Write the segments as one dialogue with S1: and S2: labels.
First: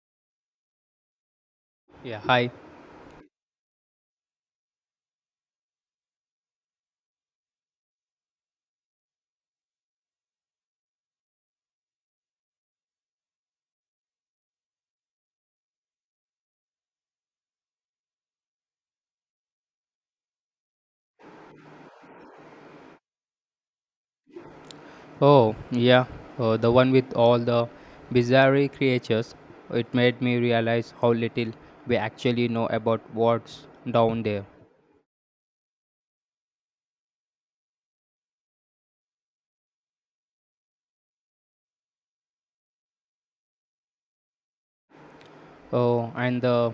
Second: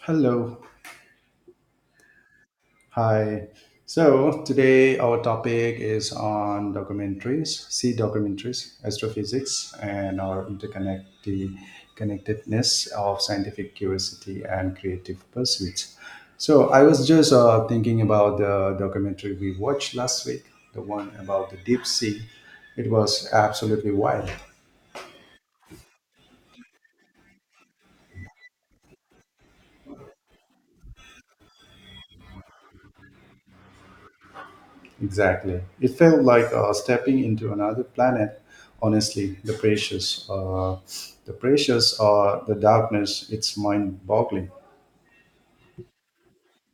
S1: Hello.
S2: Yeah, hi.
S1: Hi. So, today our topic is on documentaries, sea documentaries, astrophysics, and our interconnected connectedness of scientific curiosity and creative pursuits. So, I was just thinking about the documentary we watched last week, the one about the deep sea. It was absolutely wild.
S2: Oh, yeah, the one with all the bizarre creatures. It made me realize how little we actually know about what's down there.
S1: Exactly. It felt like stepping into another planet. Honestly, the darkness, it's mind-boggling.
S2: Oh, and the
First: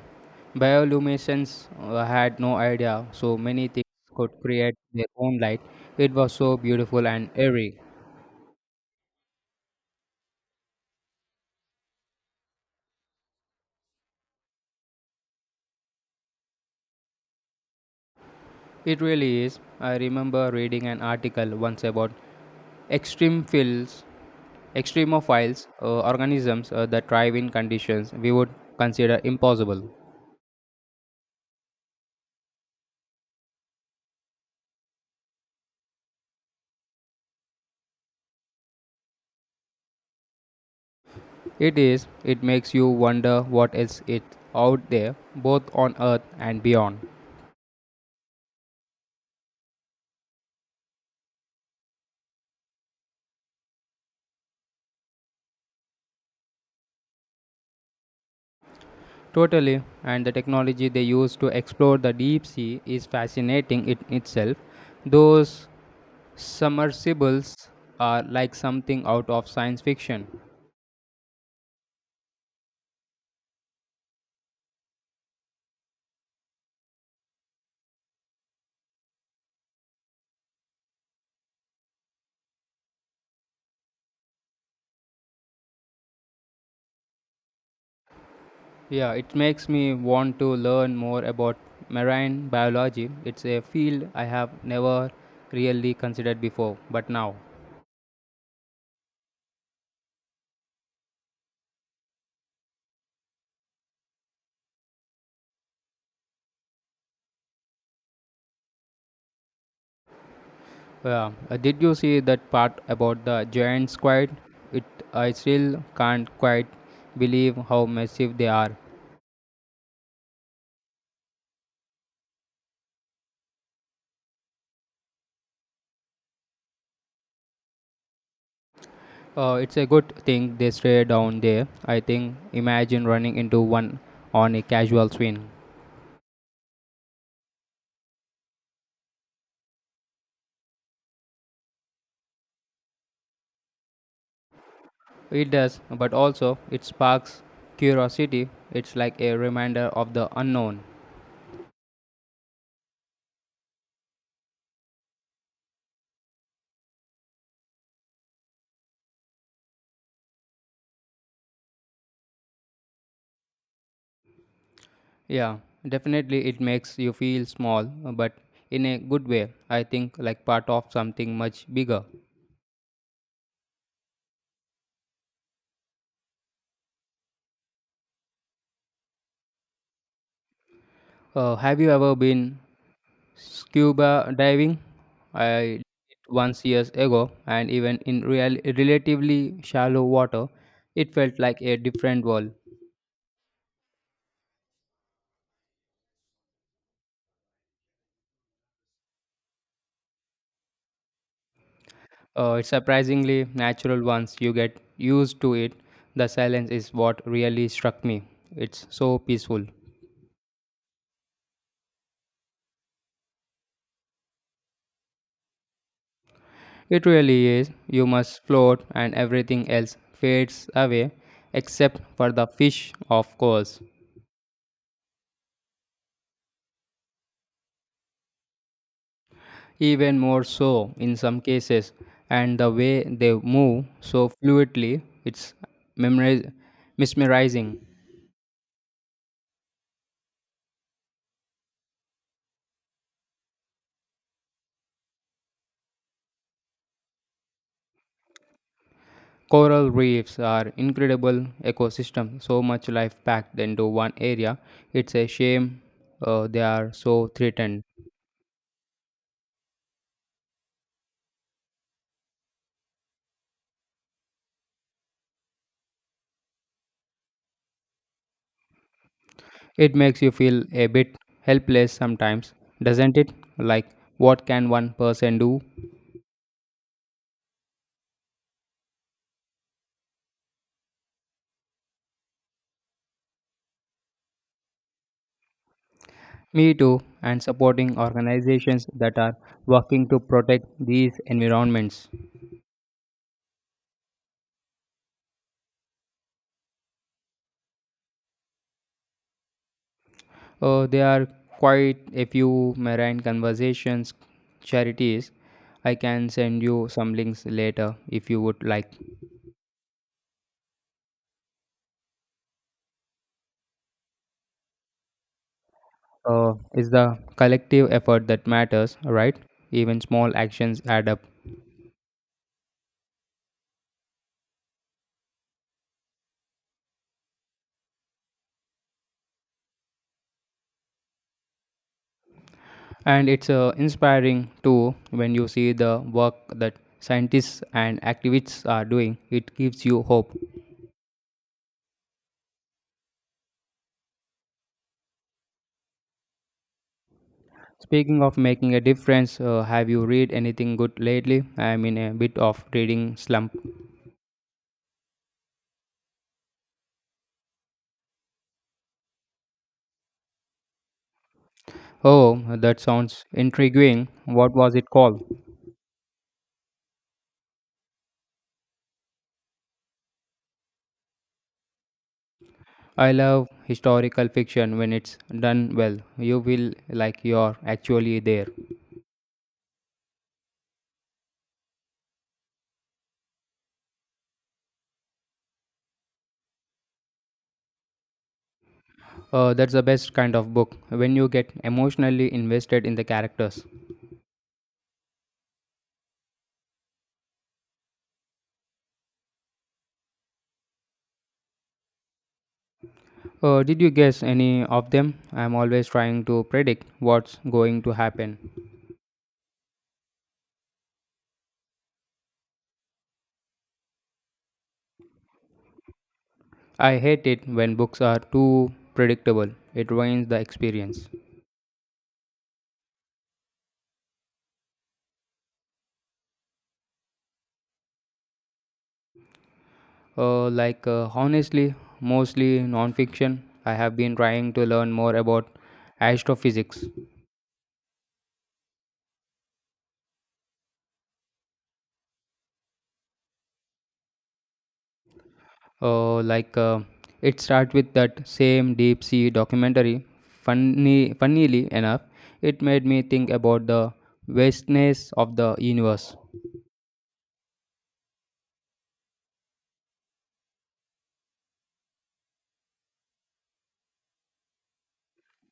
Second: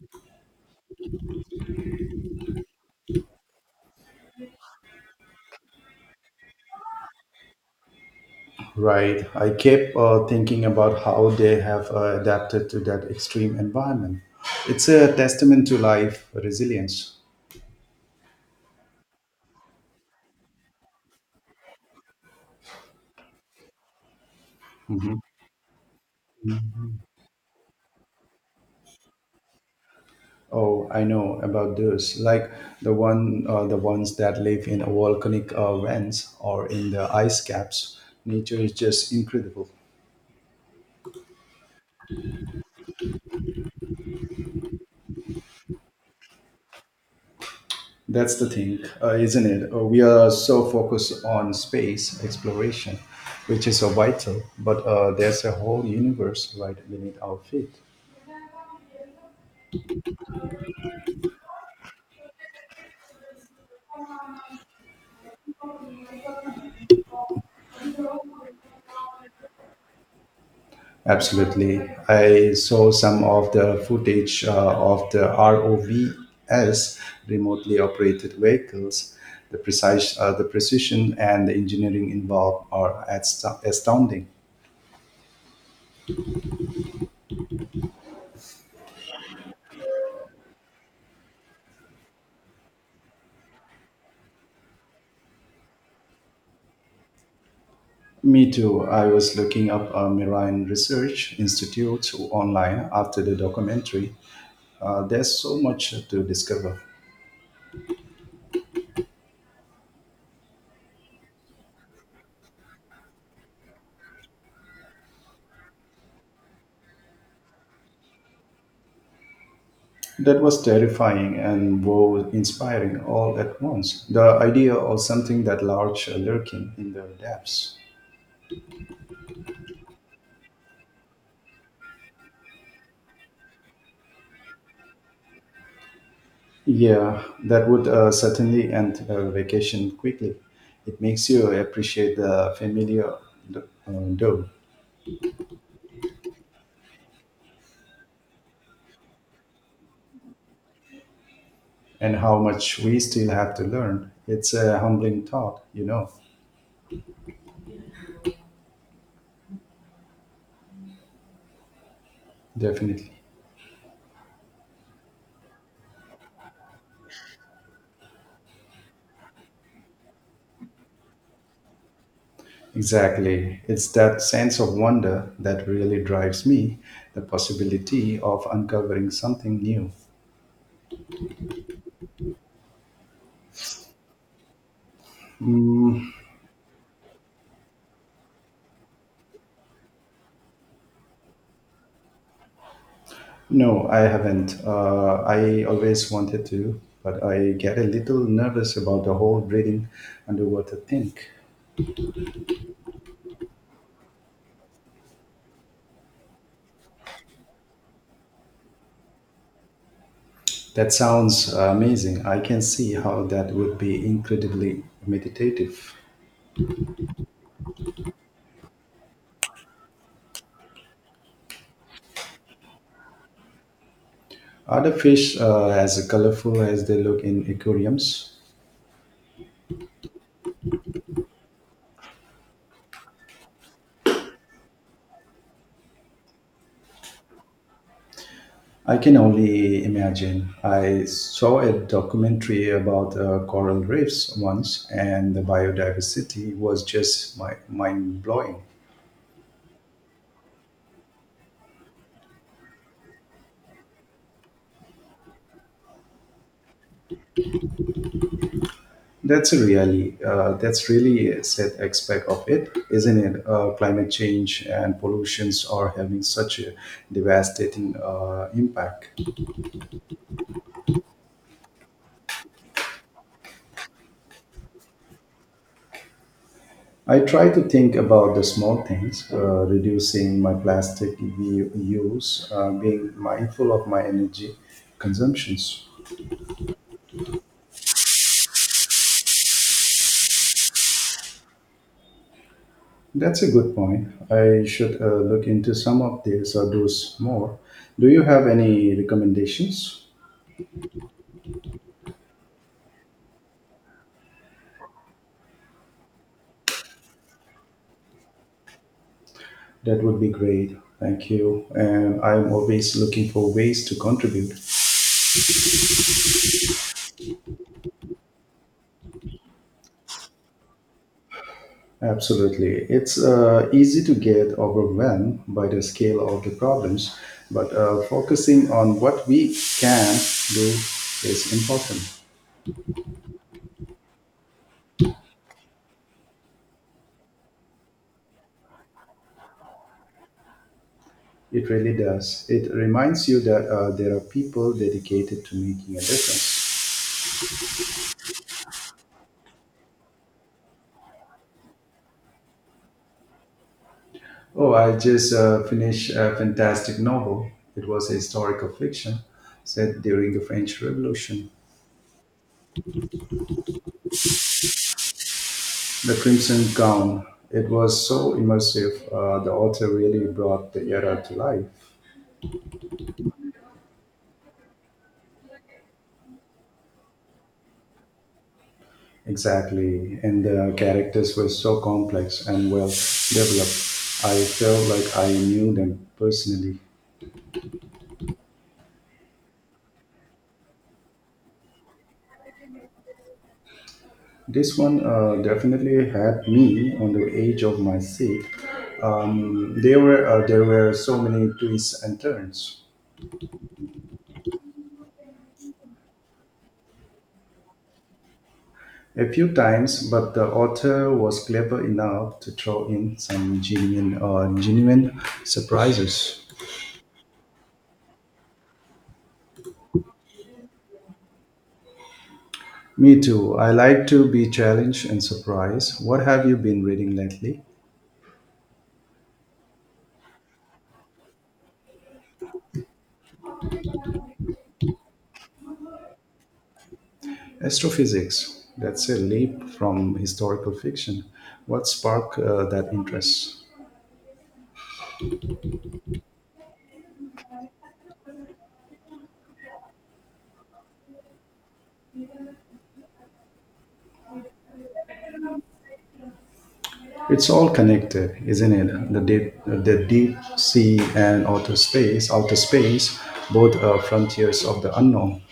S2: bioluminescence had no idea so many things could create their own light. It was so beautiful and eerie.
S1: Right. I kept thinking about how they have adapted to that extreme environment. It's a testament to life resilience.
S2: It really is. I remember reading an article once about extreme fields,
S1: Mhm.
S2: extremophiles, organisms that thrive in conditions we would consider impossible.
S1: Oh, I know about those. Like the ones that live in volcanic vents or in the ice caps. Nature is just incredible.
S2: It is, it makes you wonder what else is out there, both on Earth and beyond.
S1: That's the thing, isn't it? We are so focused on space exploration, which is so vital, but there's a whole universe right beneath our feet.
S2: Totally, and the technology they use to explore the deep sea is fascinating in itself. Those submersibles are like something out of science fiction.
S1: Absolutely. I saw some of the footage of the ROVs, remotely operated vehicles. The precision and the engineering involved are astounding.
S2: Yeah, it makes me want to learn more about marine biology. It's a field I have never really considered before, but now.
S1: Me too. I was looking up marine research institutes online after the documentary. There's so much to discover.
S2: Yeah. Did you see that part about the giant squid? It I still can't quite believe how massive they are.
S1: That was terrifying and wow inspiring all at once. The idea of something that large lurking in the depths.
S2: It's a good thing they stay down there. I think imagine running into one on a casual swing.
S1: Yeah, that would certainly end a vacation quickly. It makes you appreciate the familiar though,
S2: It does, but also it sparks curiosity. It's like a reminder of the unknown.
S1: and how much we still have to learn. It's a humbling thought, definitely.
S2: Yeah, definitely it makes you feel small, but in a good way. I think like part of something much bigger.
S1: Exactly. It's that sense of wonder that really drives me, the possibility of uncovering something new.
S2: Have you ever been scuba diving? I did once years ago, and even in real, relatively shallow water, it felt like a different world.
S1: No, I haven't. I always wanted to, but I get a little nervous about the whole breathing underwater thing.
S2: It's surprisingly natural once you get used to it. The silence is what really struck me. It's so peaceful.
S1: That sounds amazing. I can see how that would be incredibly meditative.
S2: It really is. You must float, and everything else fades away, except for the fish, of course.
S1: Are the fish as colorful as they look in aquariums?
S2: Even more so in some cases, and the way they move so fluidly, it's memoriz- mesmerizing.
S1: I can only imagine. I saw a documentary about coral reefs once, and the biodiversity was just mind blowing.
S2: Coral reefs are incredible ecosystem, so much life packed into one area. It's a shame they are so threatened.
S1: That's a really that's really a sad aspect of it, isn't it? Climate change and pollutions are having such a devastating impact.
S2: It makes you feel a bit helpless sometimes, doesn't it? Like, what can one person do?
S1: I try to think about the small things, reducing my plastic use, being mindful of my energy consumptions.
S2: Me too, and supporting organizations that are working to protect these environments.
S1: That's a good point. I should look into some of these or those more. Do you have any recommendations?
S2: There are quite a few marine conversations charities. I can send you some links later if you would like.
S1: That would be great. Thank you. And I'm always looking for ways to contribute.
S2: It's the collective effort that matters, right? Even small actions add up.
S1: Absolutely. It's easy to get overwhelmed by the scale of the problems, but focusing on what we can do is important.
S2: And it's inspiring too when you see the work that scientists and activists are doing. It gives you hope.
S1: It really does. It reminds you that there are people dedicated to making a difference.
S2: Speaking of making a difference, have you read anything good lately? I'm in a bit of reading slump.
S1: Oh, I just finished a fantastic novel. It was a historical fiction set during the French Revolution.
S2: Oh, that sounds intriguing. What was it called?
S1: The Crimson Gown. It was so immersive. The author really brought the era to life.
S2: I love historical fiction when it's done well. You feel like you're actually there.
S1: Exactly. And the characters were so complex and well developed. I felt like I knew them personally.
S2: That's the best kind of book, when you get emotionally invested in the characters.
S1: This one definitely had me on the edge of my seat. There were so many twists and turns.
S2: Did you guess any of them? I'm always trying to predict what's going to happen.
S1: A few times, but the author was clever enough to throw in some genuine surprises.
S2: I hate it when books are too predictable, it ruins the experience.
S1: Me too. I like to be challenged and surprised. What have you been reading lately?
S2: Honestly, mostly non-fiction. I have been trying to learn more about astrophysics.
S1: Astrophysics. That's a leap from historical fiction. What sparked that interest?
S2: Uh, like uh, it starts with that same deep sea documentary. Funnily enough, it made me think about the vastness of the universe.
S1: It's all connected, isn't it? The deep sea and outer space, both are frontiers of the unknown.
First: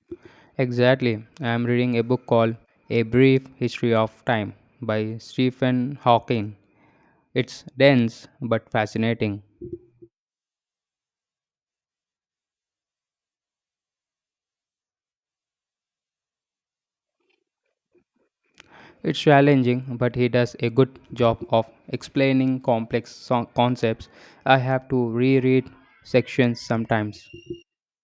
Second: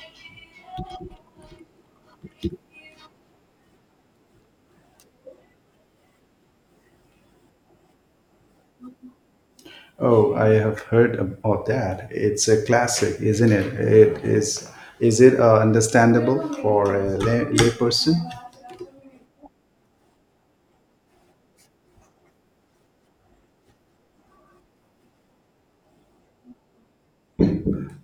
S2: Exactly, I am reading a book called A Brief History of Time by Stephen Hawking. It's dense but fascinating.
S1: Oh, I have heard about that. It's a classic, isn't it? It is. Is it understandable for a layperson?
S2: It's challenging, but he does a good job of explaining concepts. I have to reread sections sometimes.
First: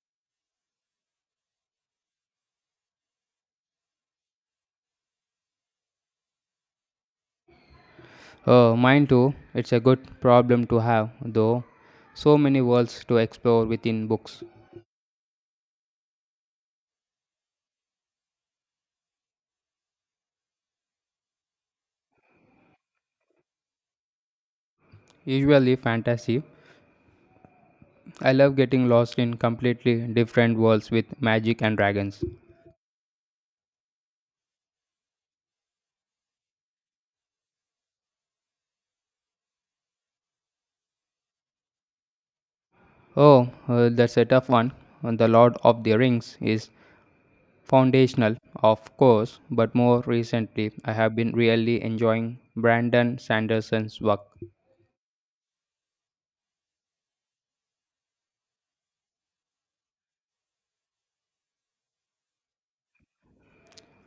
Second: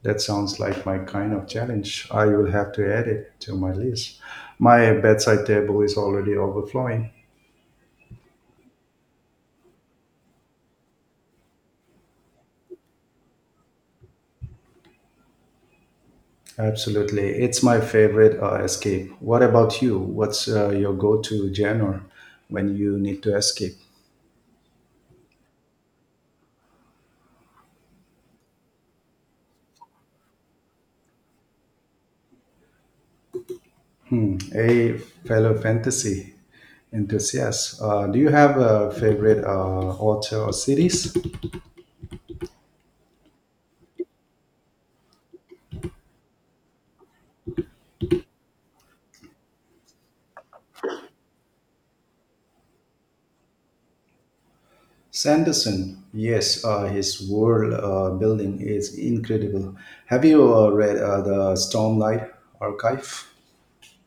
S1: That sounds like my kind of challenge. I will have to add it to my list. My bedside table is already overflowing.
S2: Mine too, it's a good problem to have, though. So many worlds to explore within books,
S1: Absolutely, it's my favorite escape. What about you? What's your go-to genre when you need to escape?
S2: usually fantasy. I love getting lost in completely different worlds with magic and dragons.
S1: Hey, fellow fantasy enthusiasts, do you have a favorite author or series?
S2: Oh, that's a tough one. The Lord of the Rings is foundational, of course, but more recently I have been really enjoying Brandon Sanderson's work.
S1: Sanderson, yes, his world building is incredible. Have you read the Stormlight Archive?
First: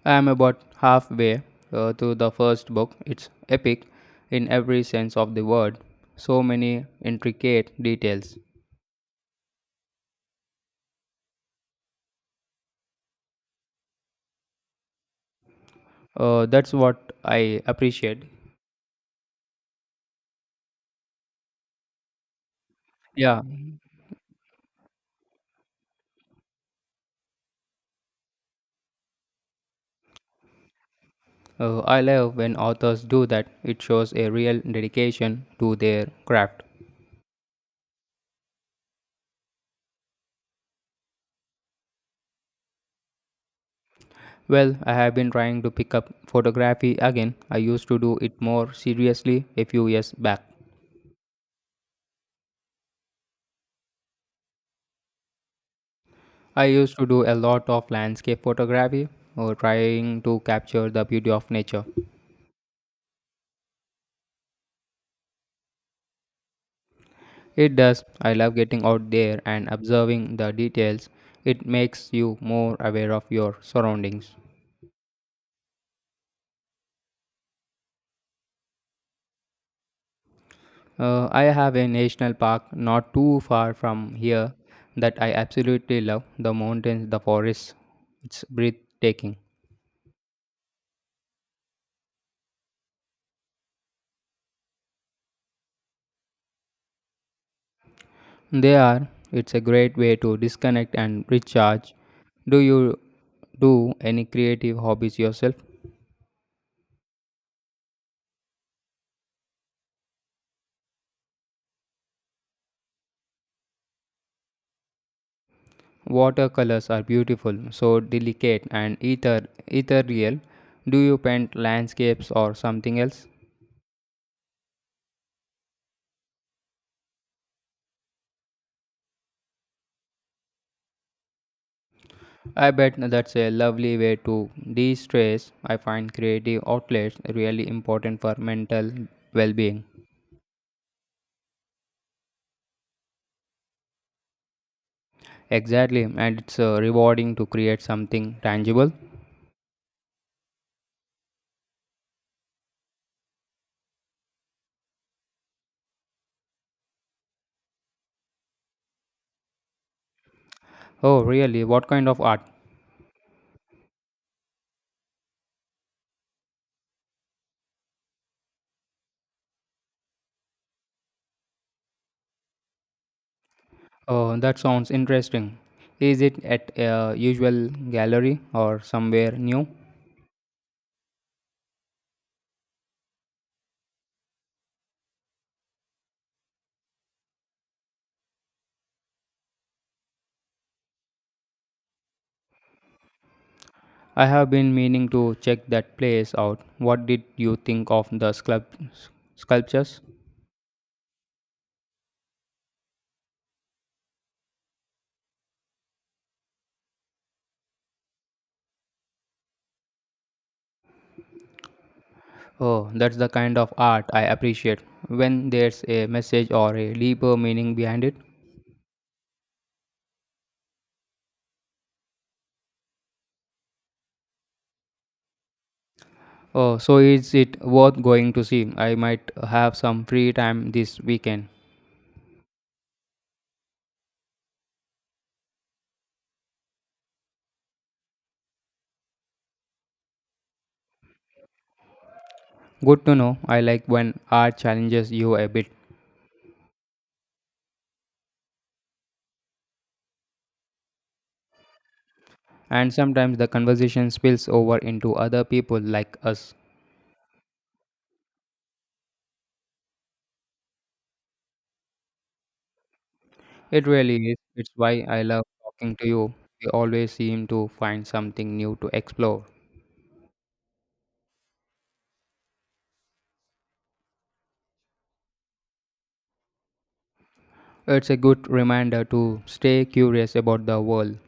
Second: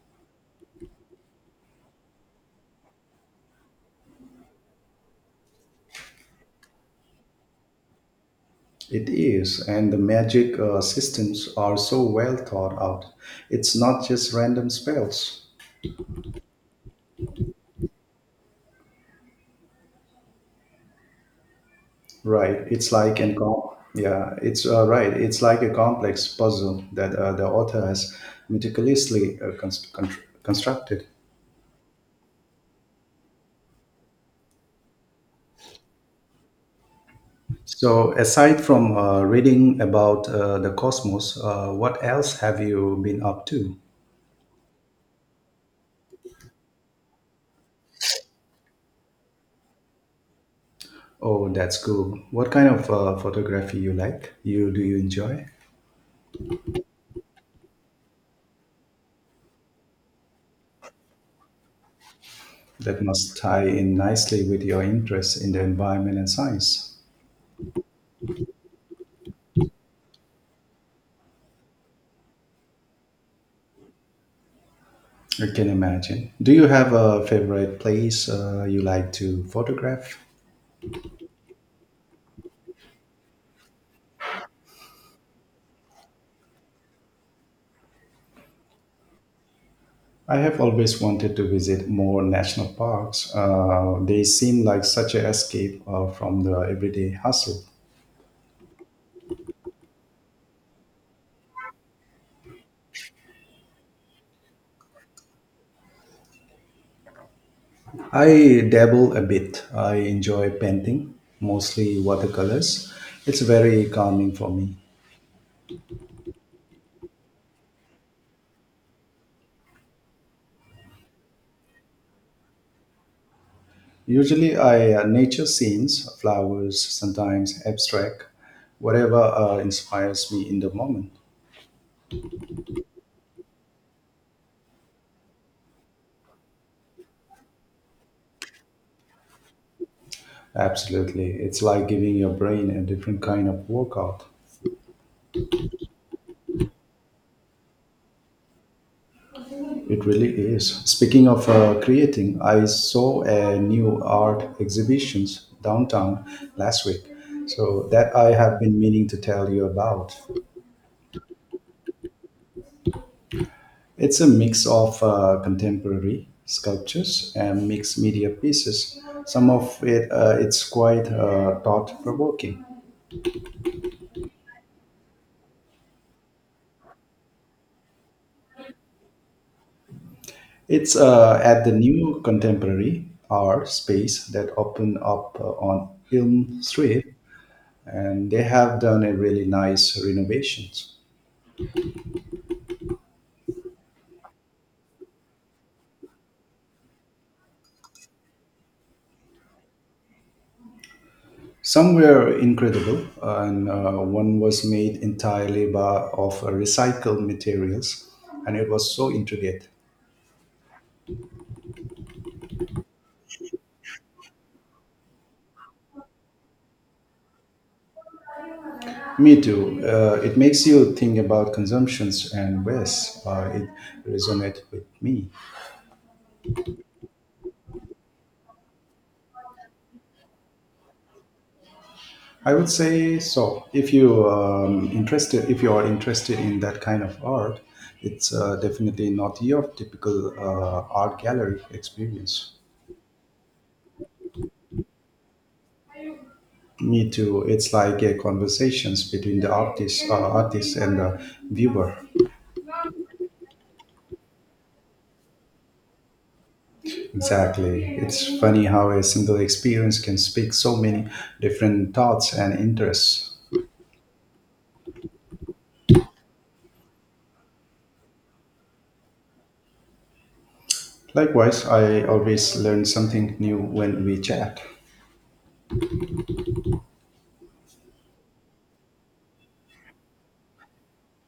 S2: I am about halfway through the first book. It's epic in every sense of the word, so many intricate details.
S1: It is, and the magic systems are so well thought out. It's not just random spells.
S2: That's what I appreciate.
S1: Right. It's like an
S2: Yeah,
S1: com- yeah, it's right. It's like a complex puzzle that the author has meticulously constructed.
S2: I love when authors do that. It shows a real dedication to their craft.
S1: So, aside from reading about the cosmos, what else have you been up to?
S2: Well, I have been trying to pick up photography again. I used to do it more seriously a few years back.
S1: Oh, that's cool. What kind of photography you like? You do you enjoy?
S2: I used to do a lot of landscape photography, or trying to capture the beauty of nature.
S1: That must tie in nicely with your interest in the environment and science.
S2: It does. I love getting out there and observing the details. It makes you more aware of your surroundings.
S1: I can imagine. Do you have a favorite place you like to photograph?
S2: I have a national park not too far from here that I absolutely love. The mountains, the forests. It's breathtaking.
S1: I have always wanted to visit more national parks. They seem like such an escape from the everyday hustle.
S2: They are. It's a great way to disconnect and recharge. Do you do any creative hobbies yourself?
S1: I dabble a bit. I enjoy painting, mostly watercolors. It's very calming for me.
S2: Watercolors are beautiful, so delicate and ethereal. Do you paint landscapes or something else?
S1: Usually, I nature scenes, flowers, sometimes abstract, whatever inspires me in the moment.
S2: I bet that's a lovely way to de-stress. I find creative outlets really important for mental well-being.
S1: Absolutely. It's like giving your brain a different kind of workout.
S2: Exactly, and it's rewarding to create something tangible.
S1: It really is. Speaking of creating, I saw a new art exhibitions downtown last week. So that I have been meaning to tell you about.
S2: Oh, really? What kind of art?
S1: It's a mix of contemporary sculptures and mixed media pieces. Some of it's quite thought provoking.
S2: Oh, that sounds interesting. Is it at a usual gallery or somewhere new?
S1: It's at the new contemporary art space that opened up on Elm Street, and they have done a really nice renovations.
S2: I have been meaning to check that place out. What did you think of the sculptures?
S1: Some were incredible, and one was made entirely of recycled materials, and it was so intricate.
S2: Oh, that's the kind of art I appreciate when there's a message or a deeper meaning behind it.
S1: Me too. It makes you think about consumptions and waste. It resonated with me.
S2: Oh, so is it worth going to see? I might have some free time this weekend.
S1: I would say so. If if you are interested in that kind of art, it's definitely not your typical art gallery experience.
S2: Good to know. I like when art challenges you a bit.
S1: Me too. It's like a conversations between the artist and the viewer.
S2: And sometimes the conversation spills over into other people like us.
S1: Exactly. It's funny how a single experience can speak so many different thoughts and interests.
S2: It really is. It's why I love talking to you. We always seem to find something new to explore.
S1: Likewise, I always learn something new when we chat.
S2: It's a good reminder to stay curious about the world,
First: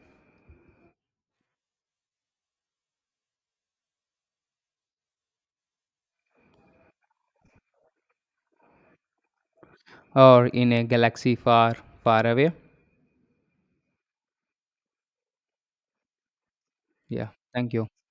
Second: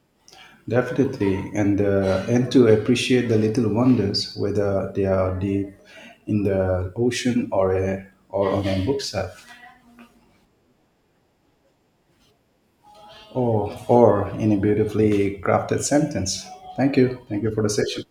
S1: Definitely, and and to appreciate the little wonders, whether they are deep in the ocean or on a bookshelf,
S2: or in a galaxy far, far away.
S1: or in a beautifully crafted sentence. Thank you.
S2: Yeah,
S1: Thank you for the
S2: thank you.
S1: session.